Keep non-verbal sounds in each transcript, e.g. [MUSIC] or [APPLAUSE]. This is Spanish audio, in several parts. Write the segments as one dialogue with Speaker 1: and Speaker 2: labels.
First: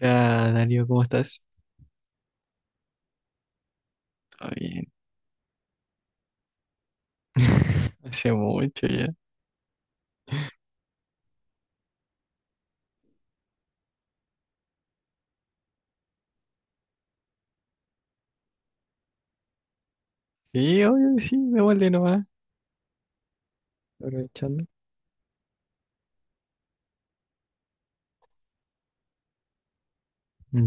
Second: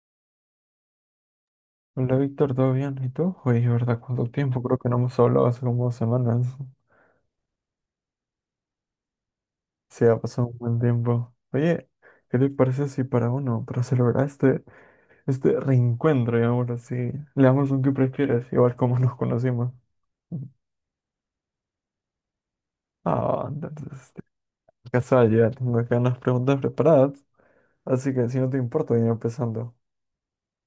Speaker 1: Hola, Darío, ¿cómo estás?
Speaker 2: Hola Víctor, ¿todo bien? ¿Y tú? Oye, ¿verdad? ¿Cuánto
Speaker 1: ¿Todo
Speaker 2: tiempo? Creo que
Speaker 1: bien?
Speaker 2: no hemos hablado hace como 2 semanas.
Speaker 1: [LAUGHS] Hace mucho ya.
Speaker 2: Sí, ha pasado un buen tiempo. Oye, ¿qué te parece si para celebrar este reencuentro, digamos así, le damos un que prefieres, igual como nos conocimos?
Speaker 1: Sí, obvio que sí, devuelve nomás.
Speaker 2: Ah, entonces,
Speaker 1: Aprovechando.
Speaker 2: casual, ya tengo acá unas preguntas preparadas, así que si no te importa, voy empezando.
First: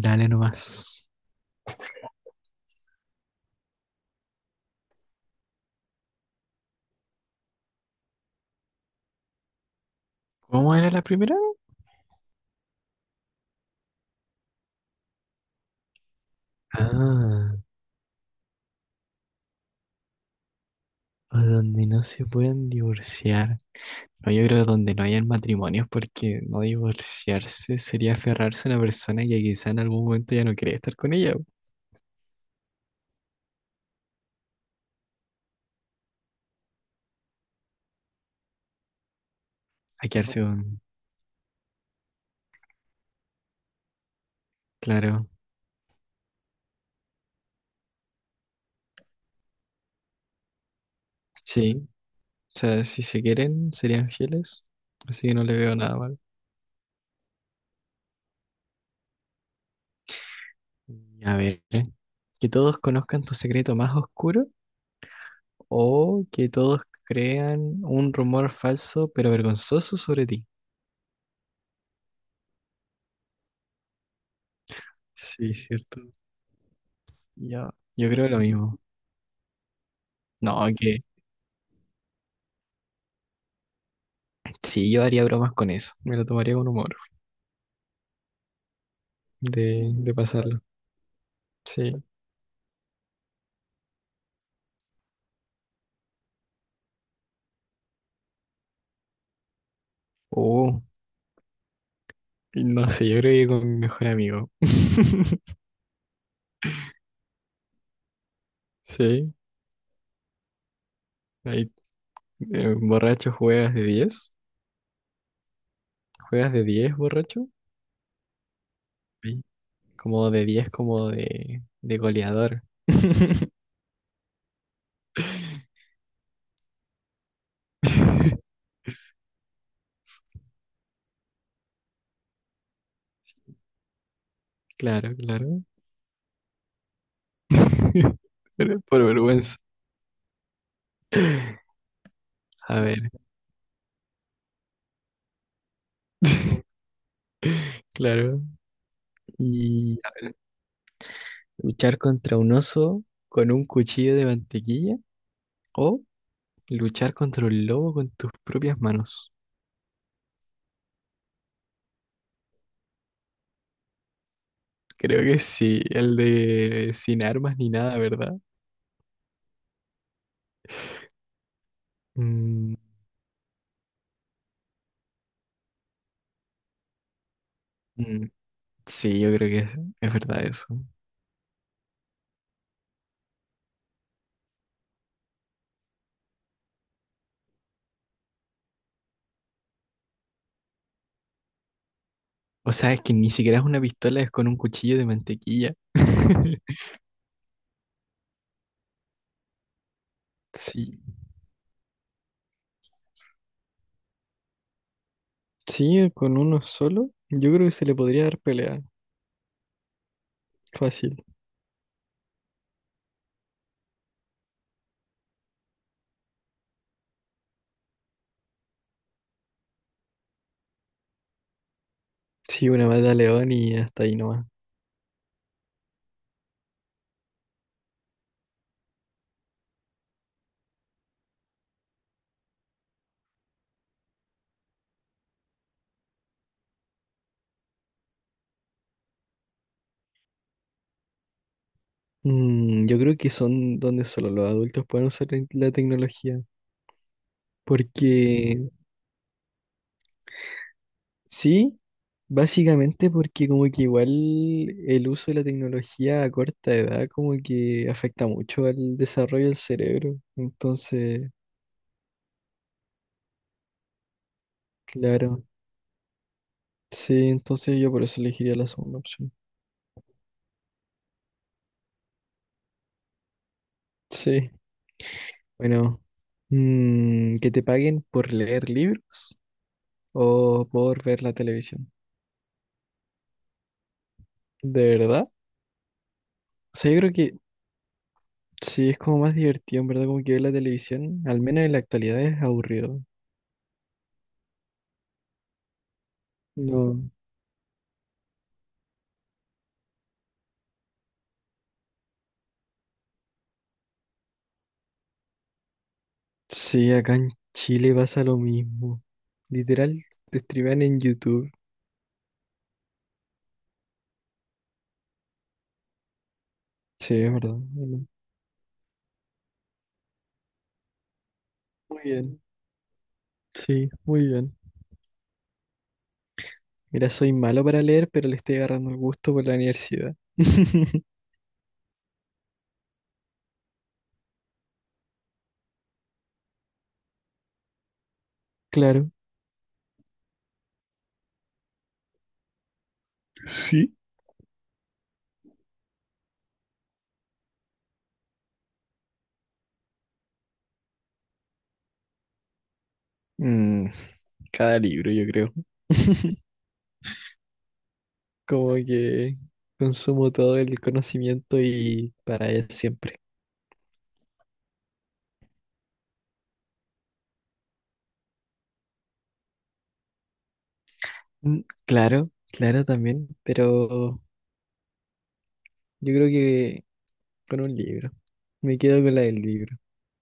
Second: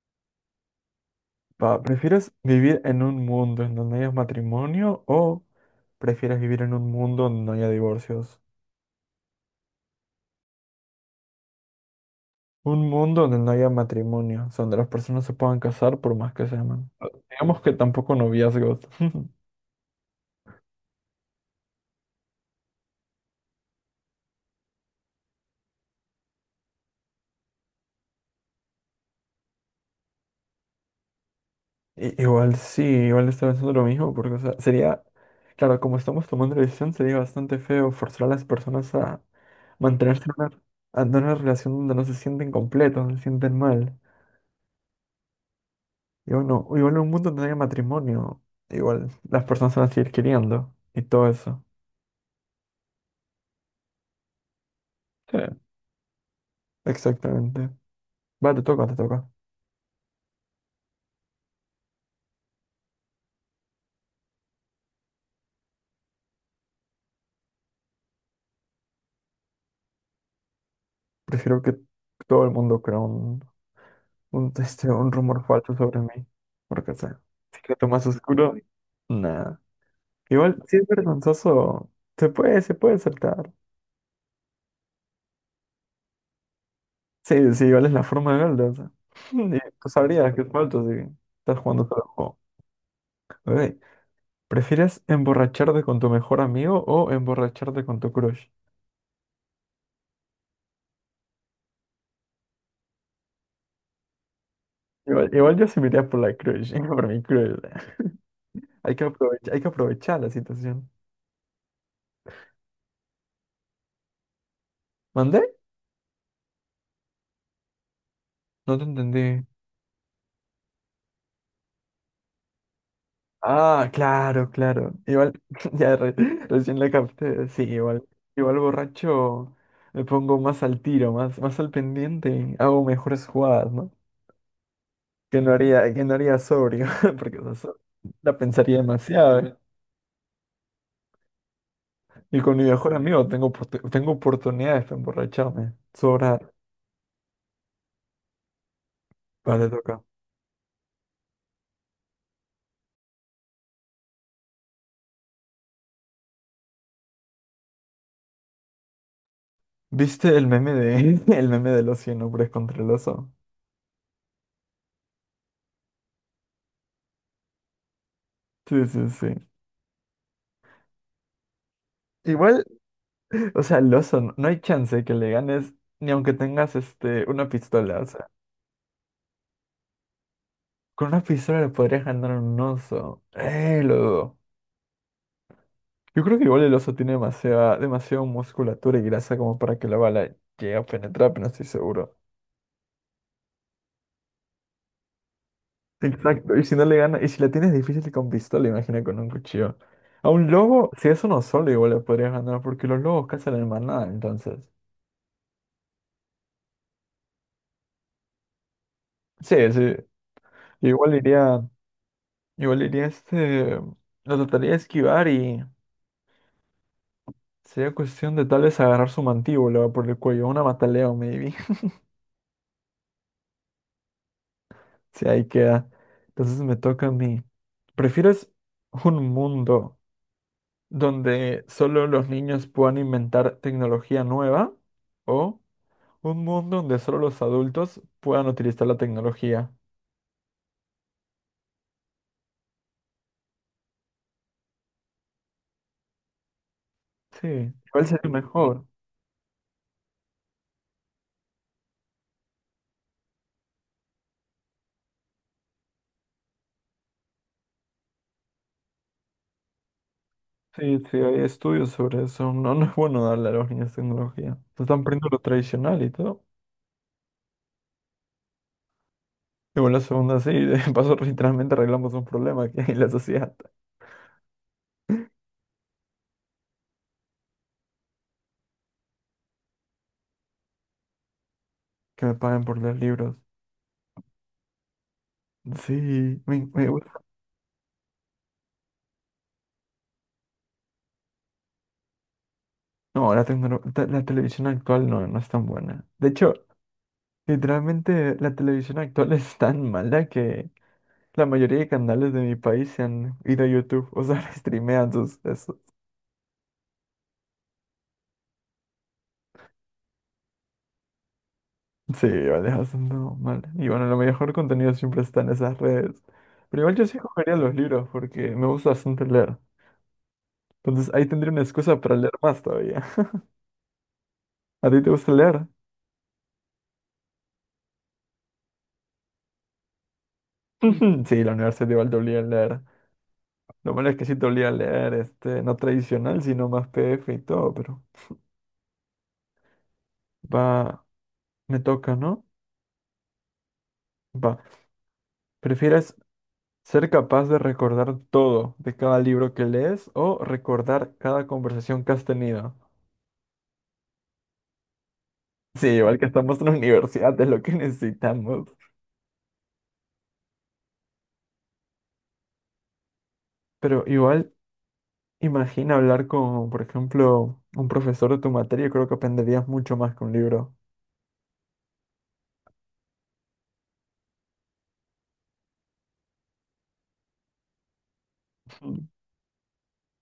Speaker 1: Dale nomás.
Speaker 2: Va, ¿prefieres vivir en un mundo en donde haya matrimonio o prefieres vivir en un mundo donde no haya divorcios?
Speaker 1: ¿Cómo era la primera?
Speaker 2: Un mundo donde no haya matrimonio, o sea, donde las personas se puedan casar por más que se aman.
Speaker 1: Ah,
Speaker 2: Digamos que tampoco noviazgos. [LAUGHS]
Speaker 1: o donde no se pueden divorciar. No, yo creo que donde no hayan matrimonios, porque no divorciarse sería aferrarse a una persona que quizá en algún momento ya no quiere estar con ella. Po.
Speaker 2: Igual sí, igual estaba pensando lo mismo, porque o sea, sería, claro, como estamos tomando la decisión, sería bastante feo forzar a las personas a
Speaker 1: A
Speaker 2: mantenerse en
Speaker 1: quedarse con...
Speaker 2: una, a tener una relación donde no se sienten completos, no se sienten mal.
Speaker 1: Claro.
Speaker 2: Y bueno, o igual en un mundo donde no haya matrimonio, igual las personas se van a seguir queriendo y todo eso.
Speaker 1: Sí. O sea, si se quieren, serían fieles. Así que no le
Speaker 2: Sí.
Speaker 1: veo nada malo.
Speaker 2: Exactamente. Va, te toca, te toca.
Speaker 1: A ver, que todos conozcan tu secreto más oscuro o que todos crean un rumor falso pero vergonzoso sobre ti.
Speaker 2: Prefiero que todo el mundo crea un rumor
Speaker 1: Sí,
Speaker 2: falso sobre
Speaker 1: cierto.
Speaker 2: mí. Porque, o sea,
Speaker 1: Yo,
Speaker 2: secreto más
Speaker 1: yo creo lo
Speaker 2: oscuro,
Speaker 1: mismo.
Speaker 2: nada.
Speaker 1: No,
Speaker 2: Igual, si es
Speaker 1: que
Speaker 2: vergonzoso, se puede aceptar.
Speaker 1: sí, yo haría bromas con eso. Me lo tomaría con humor
Speaker 2: Sí, sí, igual es la forma de Golda, o sea. [LAUGHS] Y tú
Speaker 1: de
Speaker 2: sabrías que es
Speaker 1: pasarlo.
Speaker 2: falso si estás jugando solo
Speaker 1: Sí.
Speaker 2: el juego. Ok, ¿prefieres emborracharte con tu mejor amigo o emborracharte con tu crush?
Speaker 1: Oh, no sé, yo creo que con mi mejor amigo.
Speaker 2: Igual, igual
Speaker 1: [LAUGHS]
Speaker 2: yo sí me iría por la crush, [LAUGHS] por mi crush.
Speaker 1: Sí.
Speaker 2: Hay que aprovechar la situación.
Speaker 1: Ahí, borracho juegas de diez.
Speaker 2: ¿Mandé?
Speaker 1: ¿Juegas de 10 borracho?
Speaker 2: No te entendí.
Speaker 1: Sí. Como de 10 como de goleador. [LAUGHS]
Speaker 2: Ah, claro, claro. Igual, [LAUGHS] ya recién la capté. Sí, igual, igual
Speaker 1: [LAUGHS]
Speaker 2: borracho me pongo más al tiro, más al pendiente y hago mejores jugadas, ¿no?
Speaker 1: Claro,
Speaker 2: Que no
Speaker 1: claro.
Speaker 2: haría, que no haría sobrio, [LAUGHS] porque o sea,
Speaker 1: [LAUGHS]
Speaker 2: la pensaría
Speaker 1: Pero por
Speaker 2: demasiado,
Speaker 1: vergüenza.
Speaker 2: ¿eh? Y con mi
Speaker 1: A
Speaker 2: mejor
Speaker 1: ver,
Speaker 2: amigo tengo oportunidades para emborracharme. Sobra.
Speaker 1: [LAUGHS] claro.
Speaker 2: Vale,
Speaker 1: Y
Speaker 2: toca.
Speaker 1: luchar contra un oso con un cuchillo de mantequilla o luchar contra un lobo con tus propias manos.
Speaker 2: ¿Viste el meme de [LAUGHS] el meme del oso y el hombre contra el oso?
Speaker 1: Creo que sí, el de sin armas ni nada, ¿verdad?
Speaker 2: Sí, sí, sí. Igual
Speaker 1: Mm,
Speaker 2: [LAUGHS] o sea, el oso, no, no hay chance que le ganes, ni aunque tengas una pistola. O
Speaker 1: mm,
Speaker 2: sea,
Speaker 1: sí, yo creo que es verdad eso.
Speaker 2: con una pistola le podrías ganar a un oso. Lo dudo. Yo creo que igual el oso tiene demasiada, demasiada musculatura y grasa como para que la bala llegue a penetrar, pero no estoy seguro.
Speaker 1: O sea, es que ni siquiera es una pistola, es con un cuchillo de mantequilla.
Speaker 2: Exacto, y
Speaker 1: [LAUGHS]
Speaker 2: si no le gana, y si la tienes difícil con pistola, imagina con un cuchillo. A un lobo,
Speaker 1: Sí,
Speaker 2: si es uno solo, igual le podrías ganar, porque los lobos cazan en manada, entonces.
Speaker 1: sí, con uno solo, yo creo que se le podría dar pelea.
Speaker 2: Sí, sí. Igual
Speaker 1: Fácil.
Speaker 2: iría, igual iría lo trataría de esquivar y sería cuestión de tal vez agarrar su mantíbula por el cuello, una mataleo, maybe. [LAUGHS]
Speaker 1: Sí, una mata a león y hasta ahí nomás.
Speaker 2: Si ahí queda. Entonces me toca a mí. ¿Prefieres un mundo donde solo los niños puedan inventar tecnología nueva? ¿O un mundo donde solo los adultos puedan utilizar la tecnología?
Speaker 1: Mm, yo creo que son donde solo los adultos pueden usar la tecnología.
Speaker 2: Sí. ¿Cuál
Speaker 1: Porque
Speaker 2: sería mejor?
Speaker 1: sí, básicamente porque como que igual el uso de la tecnología a corta edad como que afecta mucho al desarrollo del cerebro.
Speaker 2: Sí, sí,
Speaker 1: Entonces,
Speaker 2: hay estudios sobre eso. No, no es bueno darle a los niños tecnología. Se están perdiendo lo
Speaker 1: claro.
Speaker 2: tradicional y todo.
Speaker 1: Sí, entonces yo por eso elegiría la segunda opción.
Speaker 2: Y bueno, la segunda sí, [LAUGHS] de paso literalmente arreglamos un problema que hay en la sociedad.
Speaker 1: Sí, bueno. Mm, que te paguen por leer libros o por ver la televisión.
Speaker 2: Que me paguen por leer libros.
Speaker 1: ¿De verdad?
Speaker 2: Sí, me,
Speaker 1: O
Speaker 2: me
Speaker 1: sea, yo creo
Speaker 2: gusta.
Speaker 1: que sí es como más divertido, en verdad, como que ver la televisión, al menos en la actualidad es aburrido.
Speaker 2: No, la, la televisión actual no, no es tan buena. De hecho,
Speaker 1: No.
Speaker 2: literalmente la televisión actual [LAUGHS] es tan mala que la mayoría de canales de mi país se han ido a YouTube, o sea, [LAUGHS] streamean sus... Eso.
Speaker 1: Sí, acá en Chile pasa lo mismo. Literal, te streamean en YouTube.
Speaker 2: Sí, vale, [LAUGHS] haciendo mal. Y bueno, lo mejor contenido siempre está en esas redes. Pero igual yo
Speaker 1: Sí,
Speaker 2: sí
Speaker 1: es
Speaker 2: cogería
Speaker 1: verdad.
Speaker 2: los
Speaker 1: Bueno,
Speaker 2: libros porque me gusta bastante leer. Entonces ahí tendría una excusa
Speaker 1: muy
Speaker 2: para leer
Speaker 1: bien.
Speaker 2: más todavía. [LAUGHS]
Speaker 1: Sí, muy bien.
Speaker 2: ¿A ti te gusta leer?
Speaker 1: Mira, soy malo para leer, pero le estoy agarrando el gusto por la universidad. [LAUGHS]
Speaker 2: [LAUGHS] Sí, la universidad igual te obliga a leer. Lo malo es que sí te olía leer, no tradicional, sino más PF y todo, pero
Speaker 1: Claro.
Speaker 2: va, me toca, ¿no?
Speaker 1: Sí.
Speaker 2: Va. ¿Prefieres ser capaz de recordar todo de cada libro que lees o recordar cada conversación que has tenido?
Speaker 1: Mm, cada libro, yo creo.
Speaker 2: Sí, igual que
Speaker 1: [LAUGHS]
Speaker 2: estamos en la universidad, es lo que necesitamos.
Speaker 1: Como que consumo todo el conocimiento y para él siempre.
Speaker 2: Pero igual, imagina hablar con, por ejemplo, un profesor de tu materia, creo que aprenderías mucho más que un libro.
Speaker 1: Mm, claro, claro también, pero yo creo que con un libro. Me quedo con la del libro.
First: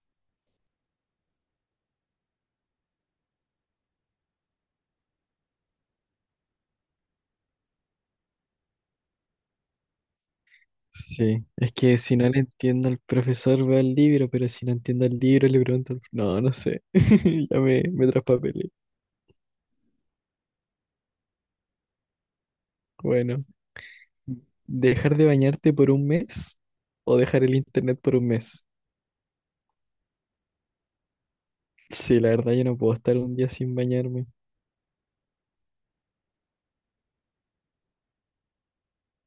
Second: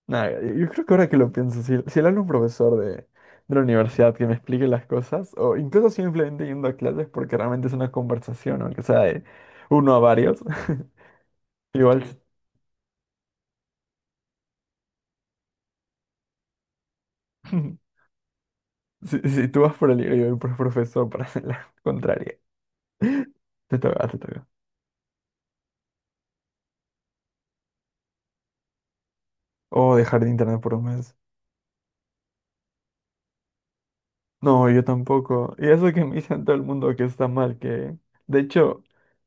Speaker 2: Nah, yo creo que ahora que lo pienso, si le hablo a un profesor de la universidad que me explique las cosas, o incluso simplemente yendo a clases porque realmente es una conversación, aunque sea de uno a varios, [LAUGHS]
Speaker 1: Sí, es que
Speaker 2: igual
Speaker 1: si no le entiendo al profesor veo el libro, pero si no entiendo el libro le pregunto al... No, no sé, [LAUGHS] ya
Speaker 2: ujú.
Speaker 1: me traspapelé.
Speaker 2: [LAUGHS] Si tú vas por el libro y yo voy por el profesor para [LAUGHS] hacer la contraria,
Speaker 1: Bueno,
Speaker 2: te toca, te toca.
Speaker 1: ¿dejar de bañarte por un mes o dejar el internet por un mes?
Speaker 2: O dejar de internet por un mes.
Speaker 1: Sí, la verdad yo no puedo estar un día sin bañarme.
Speaker 2: No, yo tampoco. Y eso que me dicen todo el mundo que está mal, que de hecho...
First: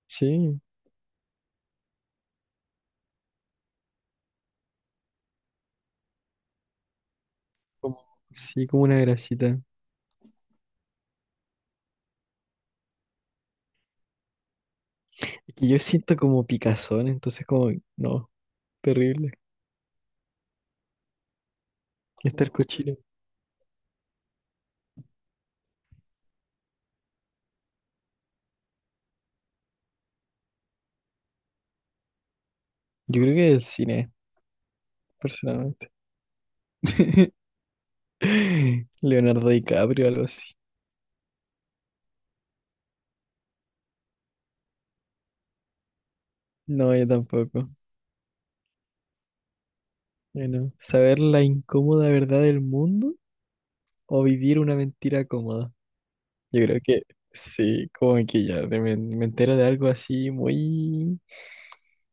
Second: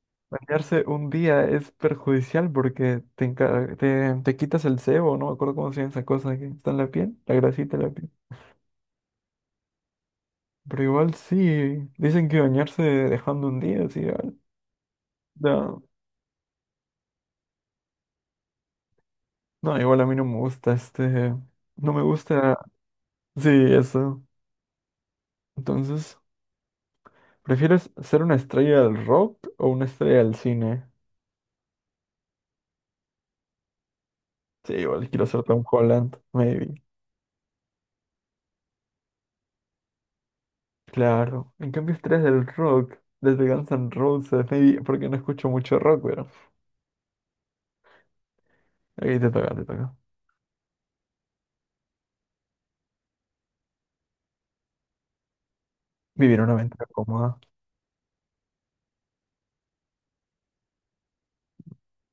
Speaker 1: Sí.
Speaker 2: Bañarse un día es perjudicial porque te quitas el sebo, no me acuerdo cómo se llama esa cosa que está en la piel, la grasita de la
Speaker 1: Como,
Speaker 2: piel.
Speaker 1: sí, como una grasita.
Speaker 2: Pero igual sí, dicen que bañarse dejando un día, sí, igual.
Speaker 1: Es que yo
Speaker 2: No,
Speaker 1: siento como picazón, entonces como, no, terrible.
Speaker 2: no, igual a mí no me gusta, no me
Speaker 1: Estar
Speaker 2: gusta,
Speaker 1: cochino.
Speaker 2: sí, eso. Entonces, ¿prefieres ser una estrella del rock o una estrella del cine?
Speaker 1: Yo creo que del cine,
Speaker 2: Sí, igual quiero ser Tom
Speaker 1: personalmente.
Speaker 2: Holland, maybe.
Speaker 1: [LAUGHS] Leonardo DiCaprio, algo así.
Speaker 2: Claro, en cambio estrellas del rock, desde Guns N' Roses, maybe, porque no escucho mucho rock, pero...
Speaker 1: No, yo tampoco.
Speaker 2: Ahí te toca, te toca.
Speaker 1: Bueno, saber la incómoda verdad del mundo o vivir una mentira cómoda.
Speaker 2: Vivir una
Speaker 1: Yo creo
Speaker 2: aventura
Speaker 1: que
Speaker 2: cómoda.
Speaker 1: sí, como que ya me entero de algo así muy,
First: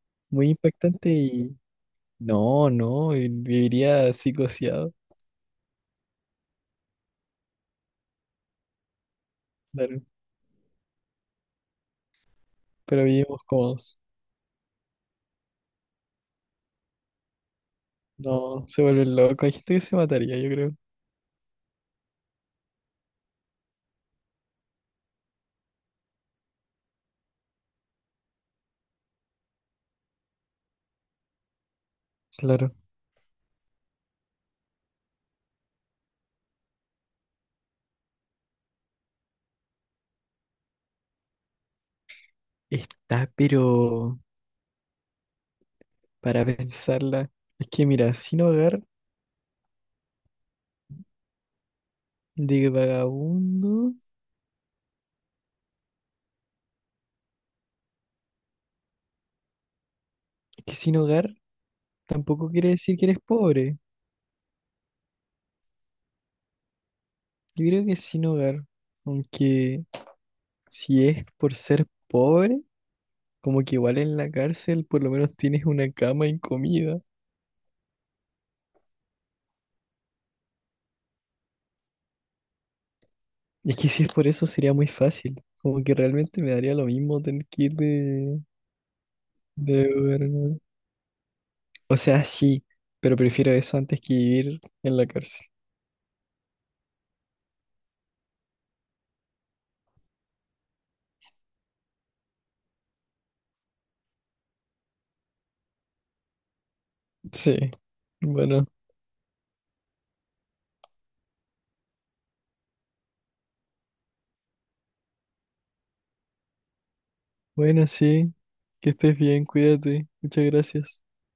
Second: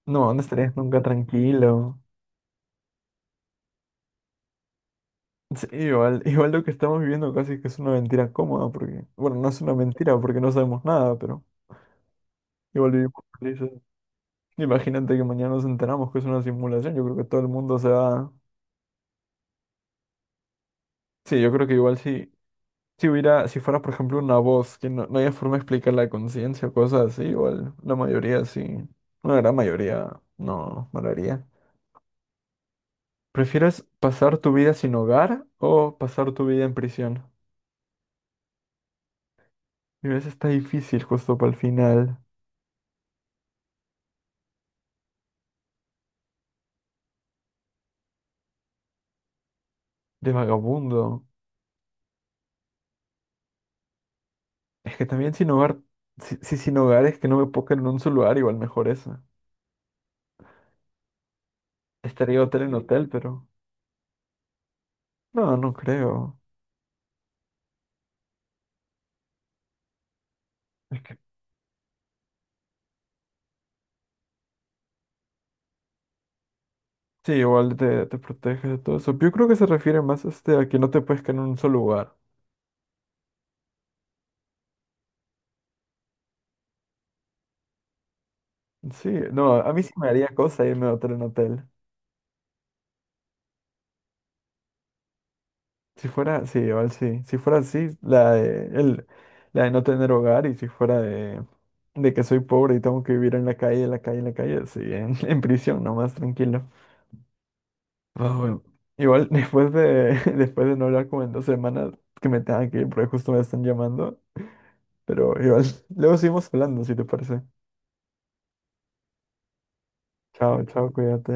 Speaker 2: No, no
Speaker 1: muy
Speaker 2: estarías nunca
Speaker 1: impactante y
Speaker 2: tranquilo.
Speaker 1: no, no, y viviría psicoseado,
Speaker 2: Sí, igual, igual lo que estamos viviendo casi que es una mentira cómoda, porque, bueno, no es una
Speaker 1: claro,
Speaker 2: mentira porque no sabemos nada, pero igual
Speaker 1: pero
Speaker 2: vivimos
Speaker 1: vivimos
Speaker 2: felices.
Speaker 1: cómodos.
Speaker 2: Imagínate que mañana nos enteramos que es una simulación, yo creo que todo el mundo se va...
Speaker 1: No, se vuelve loco. Hay gente que se mataría, yo creo.
Speaker 2: Sí, yo creo que igual si hubiera, si fuera, por ejemplo, una voz, que no, no haya forma de explicar la conciencia o cosas así, igual la mayoría sí, una gran mayoría no, no lo haría.
Speaker 1: Claro.
Speaker 2: ¿Prefieres pasar tu vida sin hogar o pasar tu vida en prisión? Y a veces está difícil justo para el final,
Speaker 1: Está, pero para pensarla. Es que mira, sin hogar
Speaker 2: de vagabundo.
Speaker 1: de vagabundo.
Speaker 2: Es que también sin hogar, si, si sin hogar es que no me puedo quedar en un solo lugar, igual mejor esa.
Speaker 1: Es que sin hogar
Speaker 2: Estaría
Speaker 1: tampoco
Speaker 2: hotel
Speaker 1: quiere
Speaker 2: en
Speaker 1: decir que
Speaker 2: hotel,
Speaker 1: eres
Speaker 2: pero...
Speaker 1: pobre.
Speaker 2: No, no creo.
Speaker 1: Yo creo que sin hogar. Aunque
Speaker 2: Es
Speaker 1: si
Speaker 2: que
Speaker 1: es por ser pobre, como que igual en la cárcel por lo menos tienes una cama y comida.
Speaker 2: sí, igual te proteges de todo eso. Yo creo que se refiere más a que no te puedes quedar en un solo lugar.
Speaker 1: Y es que si es por eso sería muy fácil. Como que realmente me daría lo mismo tener que ir
Speaker 2: Sí, no, a mí
Speaker 1: de
Speaker 2: sí me
Speaker 1: hogar.
Speaker 2: haría
Speaker 1: ¿No?
Speaker 2: cosa irme de hotel en hotel.
Speaker 1: O sea, sí, pero prefiero eso antes que vivir en la cárcel.
Speaker 2: Si fuera, sí, igual sí. Si fuera así, la de no tener hogar y si fuera de, que soy pobre y tengo que vivir en la calle, en la calle, en la calle, sí, en, [LAUGHS] en prisión, nomás tranquilo.
Speaker 1: Sí.
Speaker 2: Ah, bueno.
Speaker 1: Bueno,
Speaker 2: Igual [LAUGHS] después de, [LAUGHS] después de no hablar como en 2 semanas, que me tengan que ir porque justo me están llamando, pero igual, [LAUGHS] luego seguimos hablando, si te parece.
Speaker 1: bueno, sí. Que estés bien, cuídate. Muchas
Speaker 2: Chao, chao,
Speaker 1: gracias.
Speaker 2: cuídate.